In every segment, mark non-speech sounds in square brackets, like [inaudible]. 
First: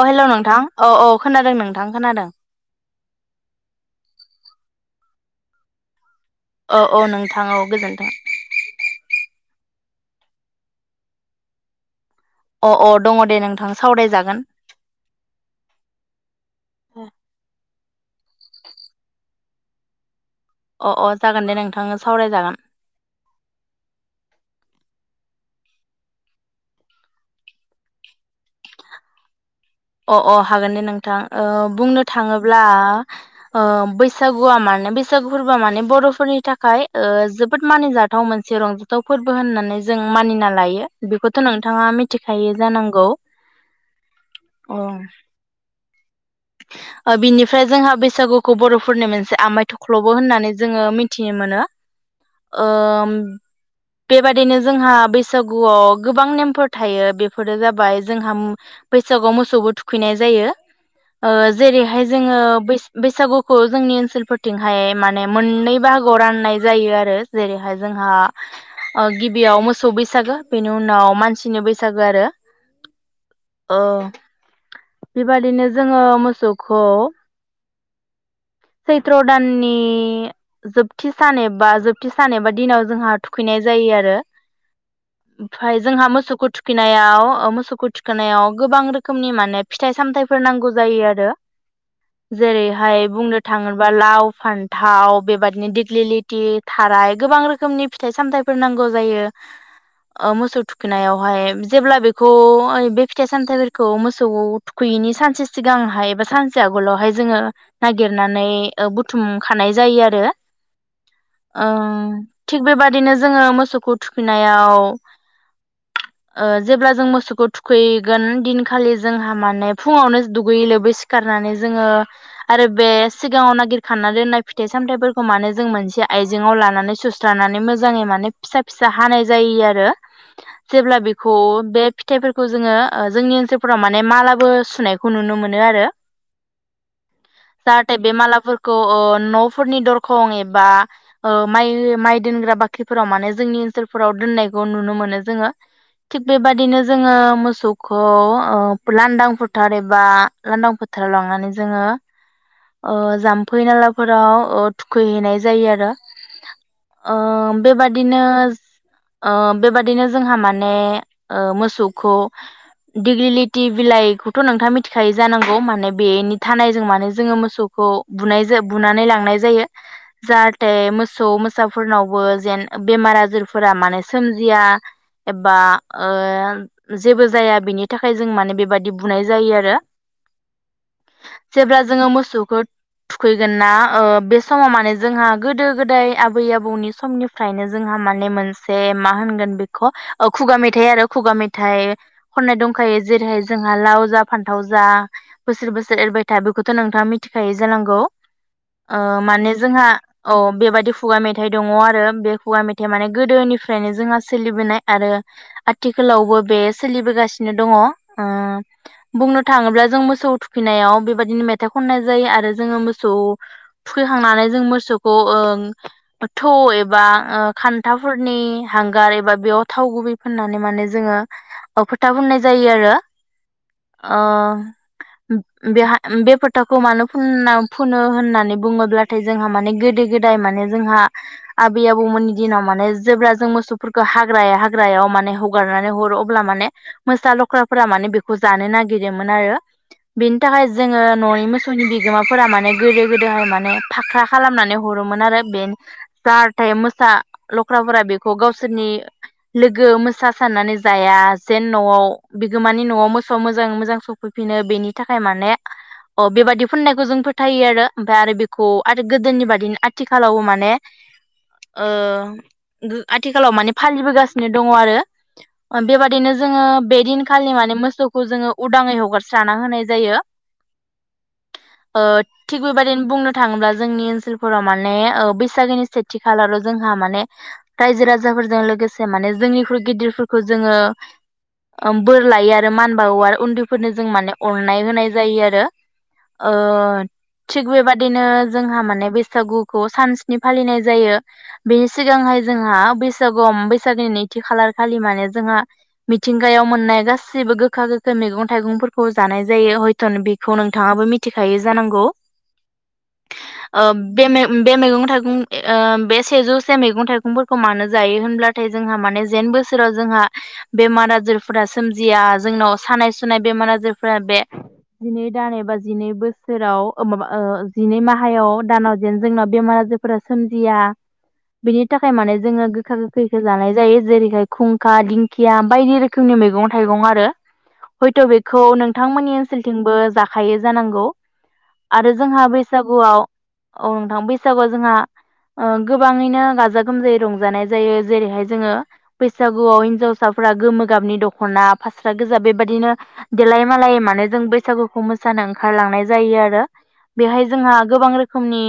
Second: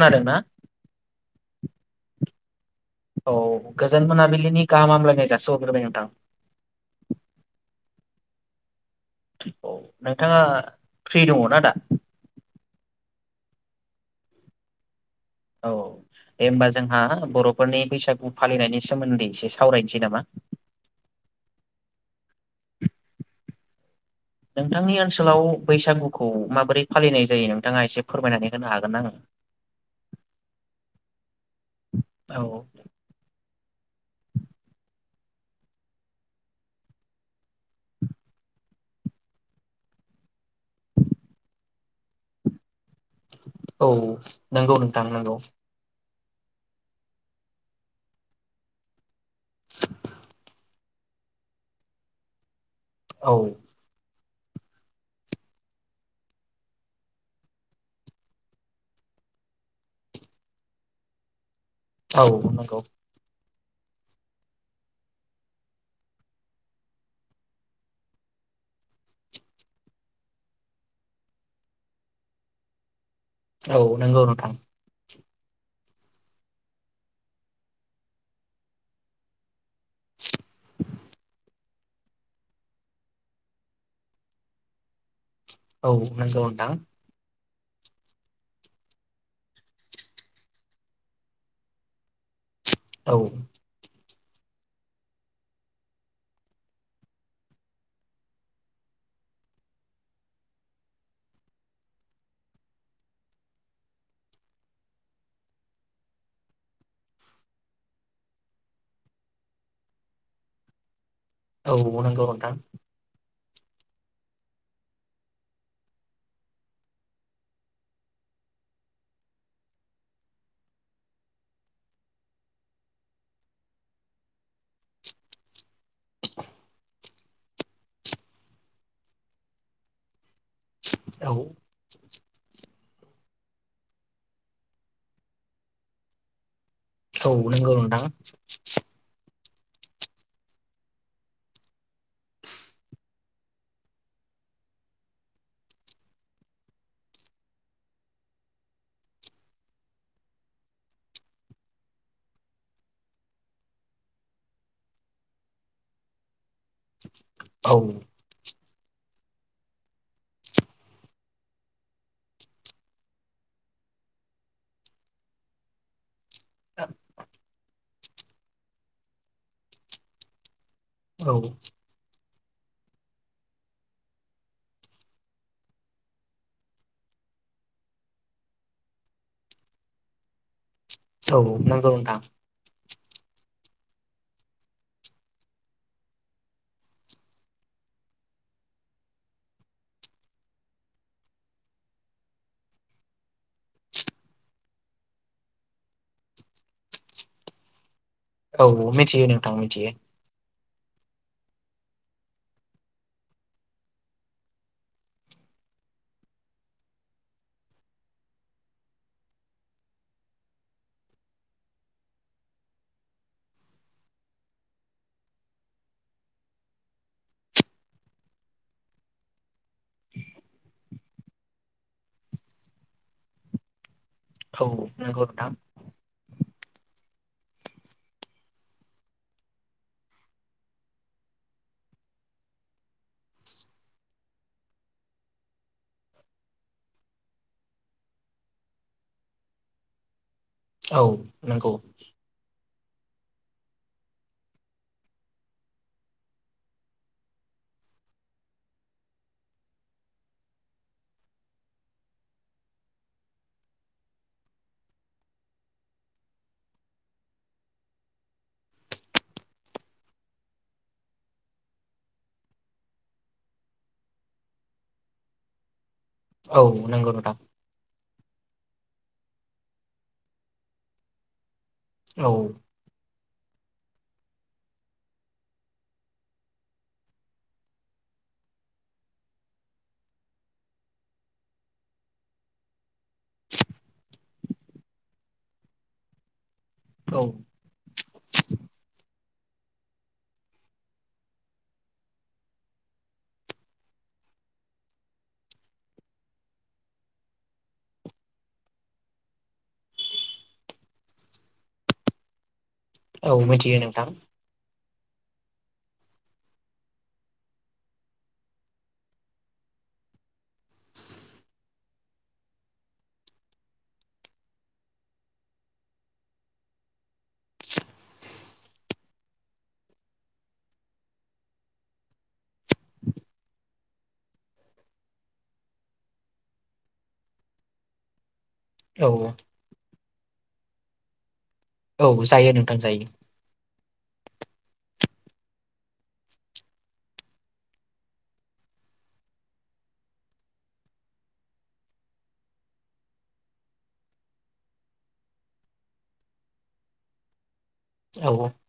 अ हेल नोंथां औ औ खोनादों नोंथां खोनादों। बिलिनि गाहाम हामलानाय जासिहरगोबाय नोंथां। औ औ नोंथां औ गोजोन्थों। औ नोंथाङा फ्रि दङ ना दा? अ अ दङ दे नोंथां सावरायजागोन। औ ए होनोमबा जोंहा बर'फोरनि बैसागु फालिनायनि सोमोन्दै एसे सावरायनोसै नामा। अ अ जागोन दे नोंथांनो सावरायजागोन। नोंथांनि ओनसोलाव बैसागुखौ माबोरै फालिनाय जायो नोंथाङा एसे फोरमायनानै होनो हागोन आंनो अ अ हागोन ने नोंथां। बुंनो थाङोब्ला बैसागुआ माने बै बैसागु फोरबो माने बरफोरनि थाखाय जोबोद मानिजाथाव मोनसे रंजाथाव फोरबो होननानै जों मानिना लायो बेखौथ नोंथाङा मिथिखायो जानांगौ। औ। नंगौ नोंथां नोंगौ। बिनिफ्राय जोंहा बैसागुखौ बर'फोरनि मोनसे आमाइ थख्लबो होननानै जोङो मि थि मोनो। ओ औ बेबादिनो जोंहा बैसागुआव गोबां नेमफोर थायो बेफोरो जाबाय जोंहा बैसागुआव मोसौबो थुखैनाय जायो। ओ जेरैहाय औ जोङो नंगौ नोंथां नंगौ औ नंगौ बैसागु खौ जोंनि ओनसोलफोरथिंहाय माने मोननै बाहागोआव राननाय जायो आरो जेरैहाय जोंहा गिबियाव मोसौ बैसागो बेनि उनाव मानसिनि बैसागो आरो औ नोंगौ नोंथां। बे बायदिनो जोङो मोसौखौ सैथ्र' दाननि जोबथि सान एबा जोब थि सानबा दिनाव जोंहा थुखैनाय जायो आरो। ओमफ्राय औ जोंहा नंगौ मोसौखौ नोंथां थुखैनायाव मोसौ मोसौखौ सुखु थिखोनाव गोबां रोखोमनि माने फिथाइ सामथाइफोर नांगौ जायो आरो। जेरैहाय औ बुंनो लाव फान्थाव बेबदिनो दिग्लिलिथि थाराय गोबां रोखोमनि फिथाइ सामथायफोर नांगौ जायो मोसौ थुखैनायावहाय जेब्ला बेखौ बे फिथाइ सामथायफोरखौ मोसौ थुखैयैनि सानसे सिगांहाय एबा सानसे आगोलावहाय जोङो सुनानै बुथुमखानाय जायो आरो ओ औ नंगौ नोंथां थिग बेबादिनो जोङो मोसौखौ थुखैनायाव ओ जेब्ला जों मोसौखौ थुखैगोन दिनखालि जोंहा माने फुङावनो दुगैयै लोबै सिखारनानै जोङो आरो बे सिगाङाव नागिरखाना दोननाय फिथाइ सामथाइफोरखौ मानो जों मोनसे आइजेंआव लानानै सोस लानानै मोजाङै माने फिसा फिसा हानाय जायो आरो जेब्ला औ बेखौ बे फिथाइफोरखौ जोङो ओ जोंनि ओनसोलफोराव माने मालाबो सुनायखौ नुनो मोनो आरो। औ नंगौ जाहाथे नोंथां बे मालाफोरखौ ओ न' फोरनि दरखं एबा ओ माइ माइ दोनग्रा बाख्रिफोराव माने जोंनि ओनसोलफोराव दोननायखौ नुनो मोनो जोङो थिग बेबादिनो जोङो मोसौखौ ओ लांदां फोथार एबा लांदां फोथाराव लांनानै जोङो ओ जामफै नालाफोराव ओ थुखैहैनाय जायो आरो। ओ औ बेबादिनो ओ बेबादिनो जोंहा माने ओ मोसौखौ दिगलिलिटि बिलाइखौथ' नोंथाङा मिथिखायो जानांगौ माने बेनि थानाय जों माने मोसौखौ बुनायजो बुनानै लांनाय जायो जा ते मोसौ औ मोसाफोरनावबो जेन बेमार आजोरफोरा माने सोमजिया एबा ओ जेबो जाया बिनि थाखाय जों माने बेबायदि बुनाय जायो आरो। औ नंगौ जोङो नोंथां मोसौखो थुखैगोना ओ बे समाव माने जोंहा गोदो गोदाय आबै आबौनि समनिफ्रायनो जोंहा माने मोनसे मा होनगोन बेखौ ओ खुगा मेथाइ आरो खुगा मेथाइ खननाय दंखायो जेरैहाय जोंहा लाव जा फान्थाव जा बोसोर बोसोर एरबाय था बेखौ थ' नोंथाङा मिथिखाय जानांगौ? औ ओ मिथियो माने नोंथां जोंहा मिथियो औ बेबायदि खुगा मेथाइ दङ'आरो बे खुगा मेथाइ माने गोदोनिफ्रायनो जोंहा सोलिबोनाय आरो आथिखालावबो बे सोलिबोगासिनो दङ' ओ बुंनो थाङोब्ला जों मोसौ थुखैनायाव बेबायदिनो मे थाइ खननाय जायो आरो जोङो मोसौ थुखैखांनानै जों ओ मोसौखौ ओ थौ एबा ओ खान्थाफोरनि हांगार एबा बेयाव थाव गुबै फाननानै माने जोङो ओ फोथा फुननाय जायो आरो। ओ औ नंगौ नोंथां बेहा ओम बे फो थाखौ मानो फुनना फुनो होननानै बुङोब्लाथाय जोंहा माने गोदो गोदाय माने जोंहा आबै आबौमोननि दिनाव माने जेब्ला जों मोसौफोरखौ हाग्रााया हाग्रायाव माने हगारनानै हरो अब्ला माने मोसा लख्राफोरा माने बेखौ जानो नागिरोमोन आरो बि थाखाय औ जोङो नंगौ मोसौनि बिगोमाफोरा माने गोदो गोदोहाय माने फाख्रा खालामनानै हरोमोन आरो बे जाहाथे मोसा लख्राफोरा बेखौ गावसोरनि लोगो मोसा साननानै जाया जेन न'आव बिगोमानि न'आव मोसौ मोजां मोजां सफैफिनो बेनि थाखाय माने अ बेबादि फुननायखौ जों फोथायो आरो ओमफाय आरो बेखौ आरो गोदोनि बादिनो आथिखालाव माने ओ गो आथिखालाव माने फालिबोगासिनो दङ' आरो बेबादिनो औ जोङो बे नंगौ नोंथां दिनखालि माने मोसौखौ जोङो उदाङै हगारस्रा होनाय जायो। ओ औ थिग बेबादिनो बुंनो थाङोब्ला जोंनि ओनसोलफोराव माने औ बैसागोनि सेथि खालाराव जोंहा माने रायजो राजाफोरजों लोगोसे माने जोंनिख्रुइ गिदिरफोरखौ जोङो ओ बोर लायो आरो मान बावो आरो उन्दैफोरनो जों माने अननाय होनाय जायो आरो। ओ औ थिग बेबाय दिनो जोंहा माने बैसागुखौ सान स्नि फालिनाय जायो बेनि सिगांहाय जोंहा बैसागु बैसागोनि नैथि खालार खालि माने जोंहा मिथिंगायाव मोननाय गासिबो गोखा गोखाै मैगं थाइगंफोरखौ जानाय जायो हयथ'न बेखौ नों नोंथाङाबो मिथिखायो जानांगौ। औ मिथियो ओ नोंथां बे मे मैगं [unintelligible] ओ थाइगं बे सेजौसे मैगं थाइगंफोरखौ मानो जायो होनब्लाथाय जोंहा माने जेन बोसोराव जोंहा बेमार आजारफोरा सोमजिया जोंनाव सानाय सुनाय बेमार आजारफोरा बे दान एबा जिनै बोसोराव माबा जिनै माहायाव दानाव जेन जोंनाव बेमार आजारफोरा सोमजिया बेनि थाखाय माने जोङो गोखा गोखैखौ जानाय जायो जेरैहाय खुंखा दिंखिया बायदि रोखोमनि मैगं थाइगं आरो हयथ' बे खौ औ नोंथांमोननि ओनसोलथिंबो जा खायो जानांगौ। आरो औ जोंहा जायो नोंथां जायो बैसागुआव ओं थां बैसागुआव जोंहा ओ गोबाङैनो गाजा गोमजायै रंजानाय जायो। जेरैहाय जोङो बैसागुआव हिनजावसाफोरा गोमो गाबनि दख'ना फास्रा गोजा बेबायदिनो देलाय मालायै माने जों बैसागु खौ मोसानो ओंखारलांनाय जायो आरो बेवहाय जोंहा गोबां औ रोखोमनि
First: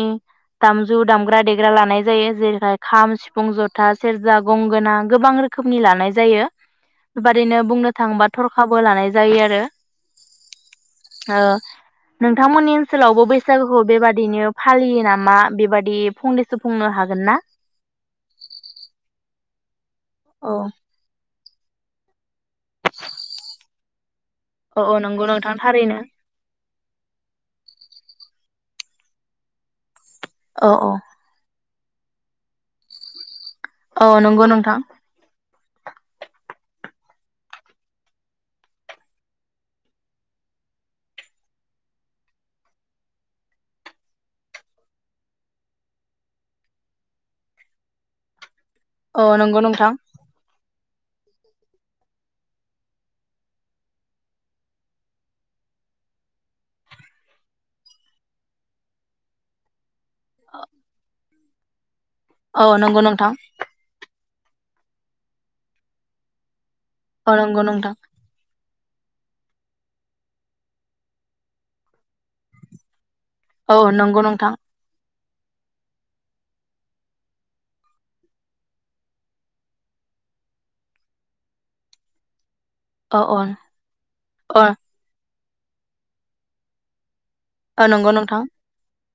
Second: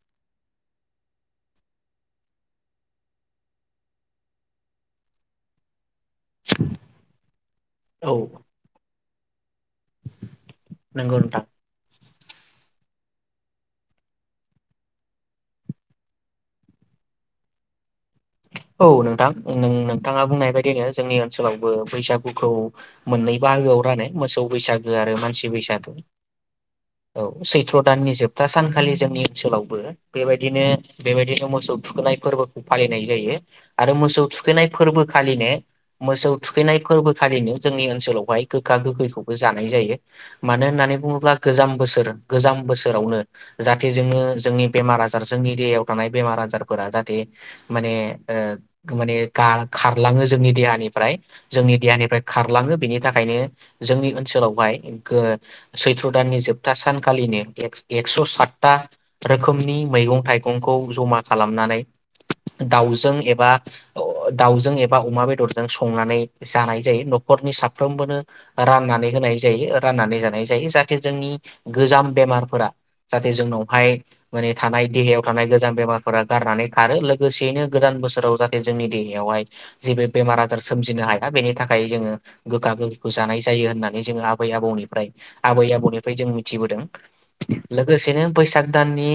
दामजु दामग्रा देग्रा लानाय जायो। जेरैहाय खाम, सिफुं, जथा, सेरजा गंगोना गोबां रोखोमनि लानाय जायो। बात ओरैनो बुंनो थाङोबा थरखाबो लानाय जायो आरो [inaudible] नोंगौ नोंथां। ओ नोंथांमोननि ओनसोलावबो बैसागुखौ बेबादिनो फालियो नामा बेबादि फंनैसो बुंनो हागोन ना? औ नोंथां नों नों थांङा बुंनाय औ बायदिनो जोंनि ओनसोलावबो बैसागु खौ मोननै बाहागोआव [unintelligible] मोसौ औ बैसागो औ आरो नंगौ मानसि नोंथां बैसागो। थारैनो औ सैथ्र' दाननि जोबथा सान खालि जोंनि ओनसोलावबो बेबायदिनो औ औ बेबायदिनो मोसौ थुखैनाय फोरबोखौ फालि नाय जायो। आरो औ मोसौ नंगौ थुखैनाय नोंथां फोरबो खालिनो मोसौ थुखैनाय फोरबोखालिनो जोंनि ओनसोलावहाय गोखा गोखैखौबो जानाय जायो। मानो होननानै बुङोब्ला गोजाम बोसोर गोजाम बोसोरावनो जाहाथे जोङो जोंनि बेमार आजार जोंनि देहायाव थानाय बेमार आजारफोरा जाहाथे माने ओ माने औ गा नंगौ नोंथां खारलाङो जोंनि देहानिफ्राय। जोंनि देहानिफ्राय खारलाङो बेनि थाखायनो जोंनि ओनसोलावहाय गो सैथ्र' दाननि जोबथा सानखालिनो एक्स' सातथा रोखोमनि मैगं थाइगंखौ जमा खालामनानै औ नंगौ दाउजों नोंथां एबा दाउजों एबा अमा बेदरजों संनानै जानाय जायो। औ न'खरनि नंगौ नोंथां साफ्रोमबोनो राननानै होनाय जायो राननानै जानाय जायो जाहाथे जोंनि गोजाम बेमारफोरा जाहाथे औ जोंनावहाय नंगौ माने नोंथां थानाय देहायाव थानाय गोजां बेमारफोरा गारनानै खारो लोगोसेयैनो गोदान बोसोराव जाहाथे जोंनि देहायावहाय जेबो बेमार आजार सोमजिनो हाया बेनि थाखाय जोङो गोखा गोखैखौ औ जानाय औ जायो होननानै जोङो आबै अ आबौनिफ्राय आबै आबौनिफ्राय जों मिथिबोदों। औ नंगौ लोगोसेनो नोंथां बैसाग दाननि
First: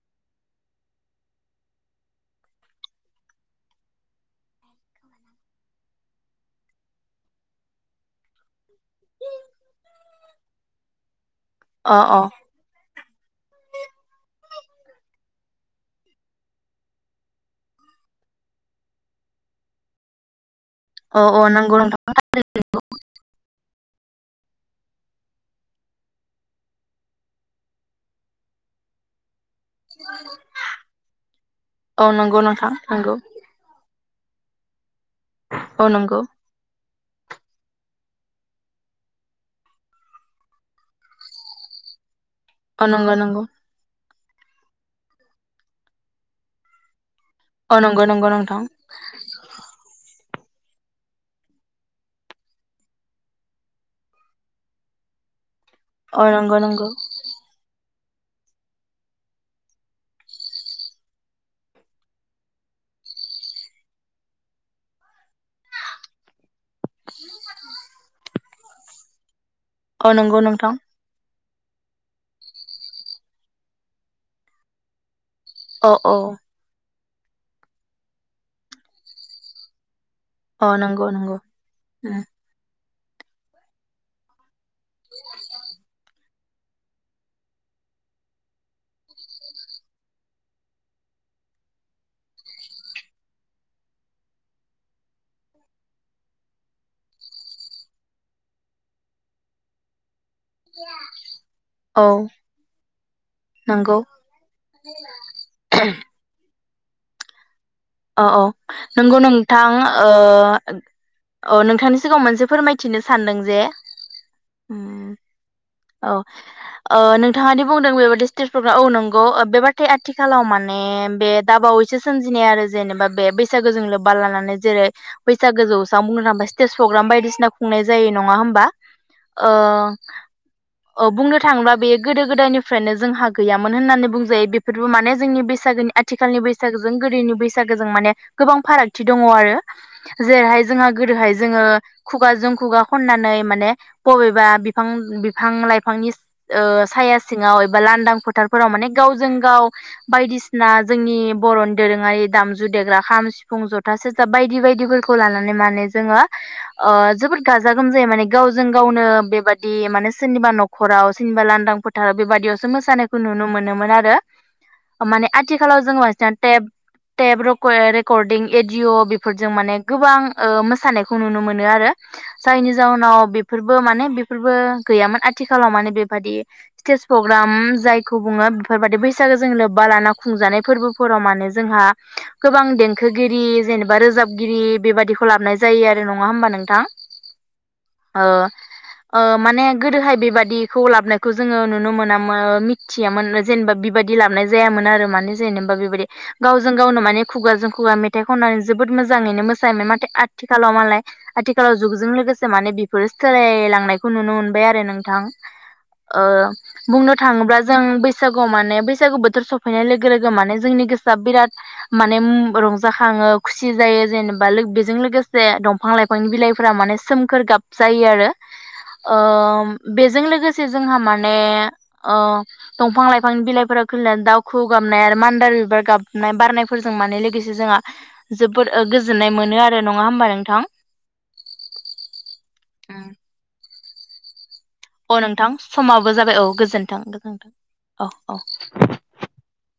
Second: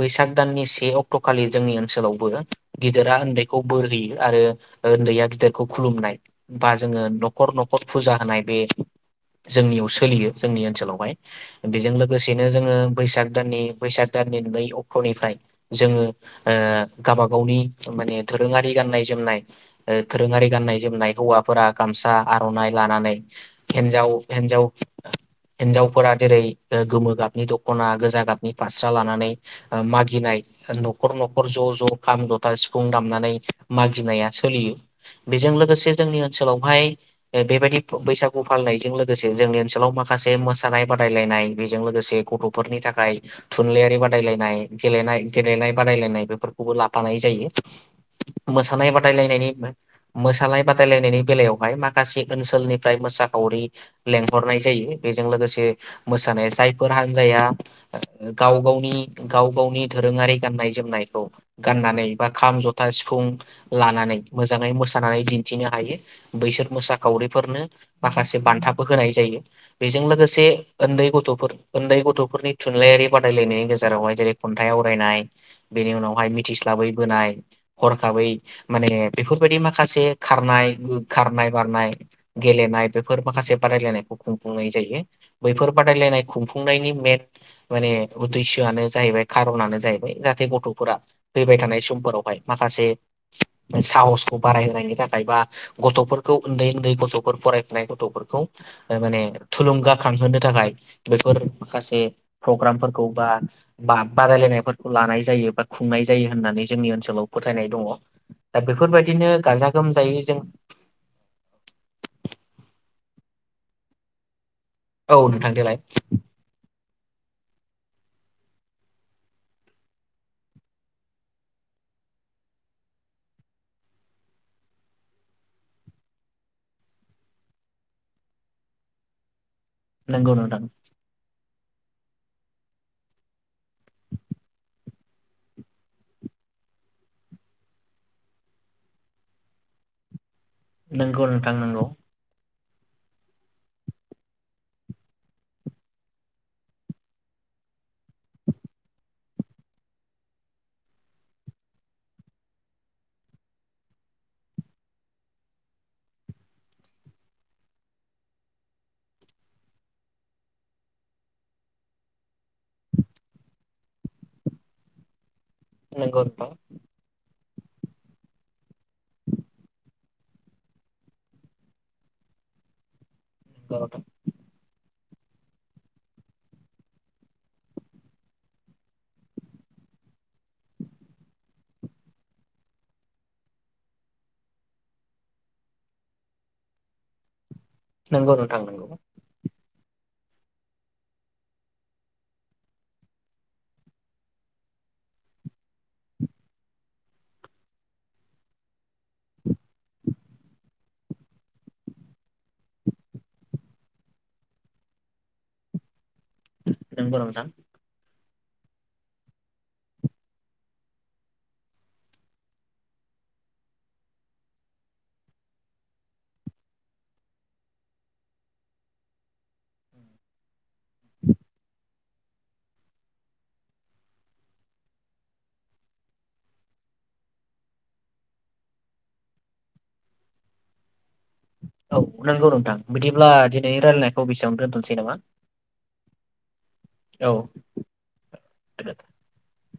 बैसाग दाननि बे अक्ट'खालि जोंनि ओनसोलावबो गिदिरा उन्दैखौ बोर होयो आरो उन्दैया गिदिरखौ खुलुमनाय बा जोङो न'खर न'खर फुजा होनाय बे जोंनियाव सोलियो जोंनि ओनसोलावहाय। बेजों अ अ लोगोसेनो जोङो बैसाग दाननि बैसाग दाननि नै अक्ट'निफ्राय जोङो गावब गावनि माने दोरोङारि गाननाय जोमनाय दोरोङारि गाननाय जोमनाय औ औ हौवाफोरा नंगौ नोंथां गामसा आर'नाइ लानानै हिजाव हिन्जाव हिनजावफोरा जेरै गोमो गाबनि दख'ना गोजा गाबनि फास्रा लानानै मागिनाय न'खर न'खर ज' ज' औ खाम नंगौ जथा नोंथां सिफुं नंगौ दामनानै मागिनायासो सलियो बेजों औ लोगोसे नंगौ जोंनि ओनसोलावहाय बेबायदि बैसागु फालिनायजों लोगोसे जोंनि ओनसोलाव माखासे मोसानाय बादायलायनाय बेजों लोगोसे गथ'फोरनि अ थाखाय नंगौ नंगौ थुनलाइारि बाद नाय गेलनाय बादायलायनाय बे खौबो लांफानाय जायो अ नंगौ नंगौ नोंथां मोसानाय बादायलनायनि मोसानाय बादायलायनायनि बेलायावहाय माखासे ओनसोलनिफ्राय मोसाखावरि लेंहरनाय जायो बेजों लोगोसे अ मोसानाया नंगौ नंगौ जायफोर हान्जाया गाव-गावनि गाव-गावनि दोरोङारि गाननाय जोमनायखौ गाननानै बा खाम जथा सिफुं लानानै मोजाङै मोसानानै दिन्थिनो हायो बैसोर मोसाखावरिफोरनो माखासे बान्थाबो होनाय जायो। बेजों अ नंगौ लोगोसे नोंथां उन्दै गथ'फोर उन्दै गथ'फोरनि थुनलाइयारि बादायलायनायनि गेजेरावहाय जेरै खन्थाइ आवरायनाय अ बेनि औ उनावहाय बोनाय हरखाबै माने बेफोरबायदि माखासे अ नंगौ नंगौ खारनाय-खारनाय बारनाय गेलनाय माखासे बादायलायनायखौ बुंनाय जायो बैफोर बादायलायनाय खुंफुंनायनि मेन माने उदिसआनो जाहैबाय खारनानो जाहैबाय जाहाथे गथ'फोरा फैबाय थानाय समफोरावहाय माखासे साहसखौ बारायहोनायनि थाखाय बा गथ'फोरखौ उन्दै उन्दै गथ' फरायफुनाय गथ'फोरखौ माने थुलुंगा थांहोनो थाखाय बेफोर माखासे औ प्रग्रामफोरखौ बा-बा नंगौ बादायलायनायफोरखौ लानाय जायो बा खुंनाय जा नानै जोंनि ओनसोलाव फोथायनाय दङ औ‌ दा नंगौ बेफोरबायदिनो गाजा नोंथां ओ गोमजायै जों औ नोंथांनि सिगाङाव मोनसे फोरमाय मिथिनो सान्दों जे औ नोंथां देलाय ओ‌‌ नोंथाङा दि बुंदों बेबायदि स्टेज प्रग्राम औ नंगौ बे बाथाया आथिखालाव माने बे दाबावैसो सोमजिनाय आरो। जेनेबा बे बैसागोजों लोब्बा लानानै जेरै बैसागो जौस्रां बुंनो थांबा स्टेज प्रग्राम बायदिसिना खुंनाय जायो नङा होमबा आ नंगौ नोंथां औ बुंनो थांबा बेयो गोदो गोदायनिफ्रायनो जोंहा गैयामोन होननानै बुंजायो बेफोरबो माने जोंनि बैसागोनि आथिखालनि बैसागोजों गोदोनि बैसागु बैसागोजों माने गोबां फारागथि दङ आरो‌। जेरैहाय जोंहा नंगौ गोदोहाय नोंथां जोङो नंगौ खुगाजों खुगा खननानै माने बबेबा बिफां बिफां-लाइफांनि साया सिङाव एबा लांदां फोथारफोराव माने गावजों गाव बायदिसिना जोंनि बर'नि दोरोङारि दामजु देग्रा खाम सिफुं जथा सेरजा बायदि-बायदिफोरखौ लानानै माने जोङो ओ जोबोद गाजा गोमजायै माने गावजों गावनो बेबादि माने सोरनिबा न'खराव सोरनिबा लांदां फोथाराव बेबादियावसो मोसानायखौ नुनो मोनोमोन आरो माने आथिखालाव जोङो नंगौ बांसिनानो नोंथां टेब टप रेकर्डिं एडिय' बेफोरजों माने गोबां मोसानायखौ नुनो मोनो आरो जायनि जाउनाव बेफोरबो नंगौ नोंथां माने बेफोरबो गैयामोन आथिखालाव माने बेबायदि स्टेज प्रग्राम जायखौ बुङो बेफोरबायदि बैसागो जों लोब्बा लाना खुंजानाय फोरबोफोराव माने जोंहा गोबां देंखोगिरि जेनेबा रोजाबगिरि बेबायदिखौ लाबनाय जायो आरो नङा होमबा नोंथां। अ नंगौ नोंथां नंगौ अ माने गोदोहाय बेबादिखौ लाबनायखौ जोङो नुनो मोनामोन मिथियामोन जेनेबा बेबायादि लाबनाय जायामोन आरो माने जेनेबा बेबायदि गाव जों गावनो माने खुगाजों खुगा मेथाइ खननानै जोबोद मोजाङैनो मोसायोमोन नाथाय आथिखालाव मालाय आथिखालाव जुगजों लोगोसे माने बेफोरो सोलायलांनायखौ नुनो मोनबाय आरो नोंथां। ओ बुंनो नंगौ नोंथां थाङोब्ला जों बैस बैसागु माने बैसागु बोथोर सफैनाय लोगो लोगो माने जोंनि गोसोआ बिराद माने रंजाखाङो खुसि जायो जेनेबा बेजों लोगोसे दंफां लाइफां बिलाइफोरा माने सोमखोर गाब जायो आरो बेजों लोगोसे जोंहा माने दंफां लाइफांनि बिलाइफोरा खनानै दाउखु गाबनाय आरो मान्दार बिबार गाब बारनायफोरजों मान लोगोसे जोंहा जोबोद गोजोननाय मोनो आरो नङा होमबा नोंथां। औ नंगौ नोंथां बिदिब्ला दि नैनि रायनायखौ बेसेयावनो दोनथ'बाय। औ नोंथां समाबो जाबाय औ। गोजोन थों औ गोजोनथों औ औ।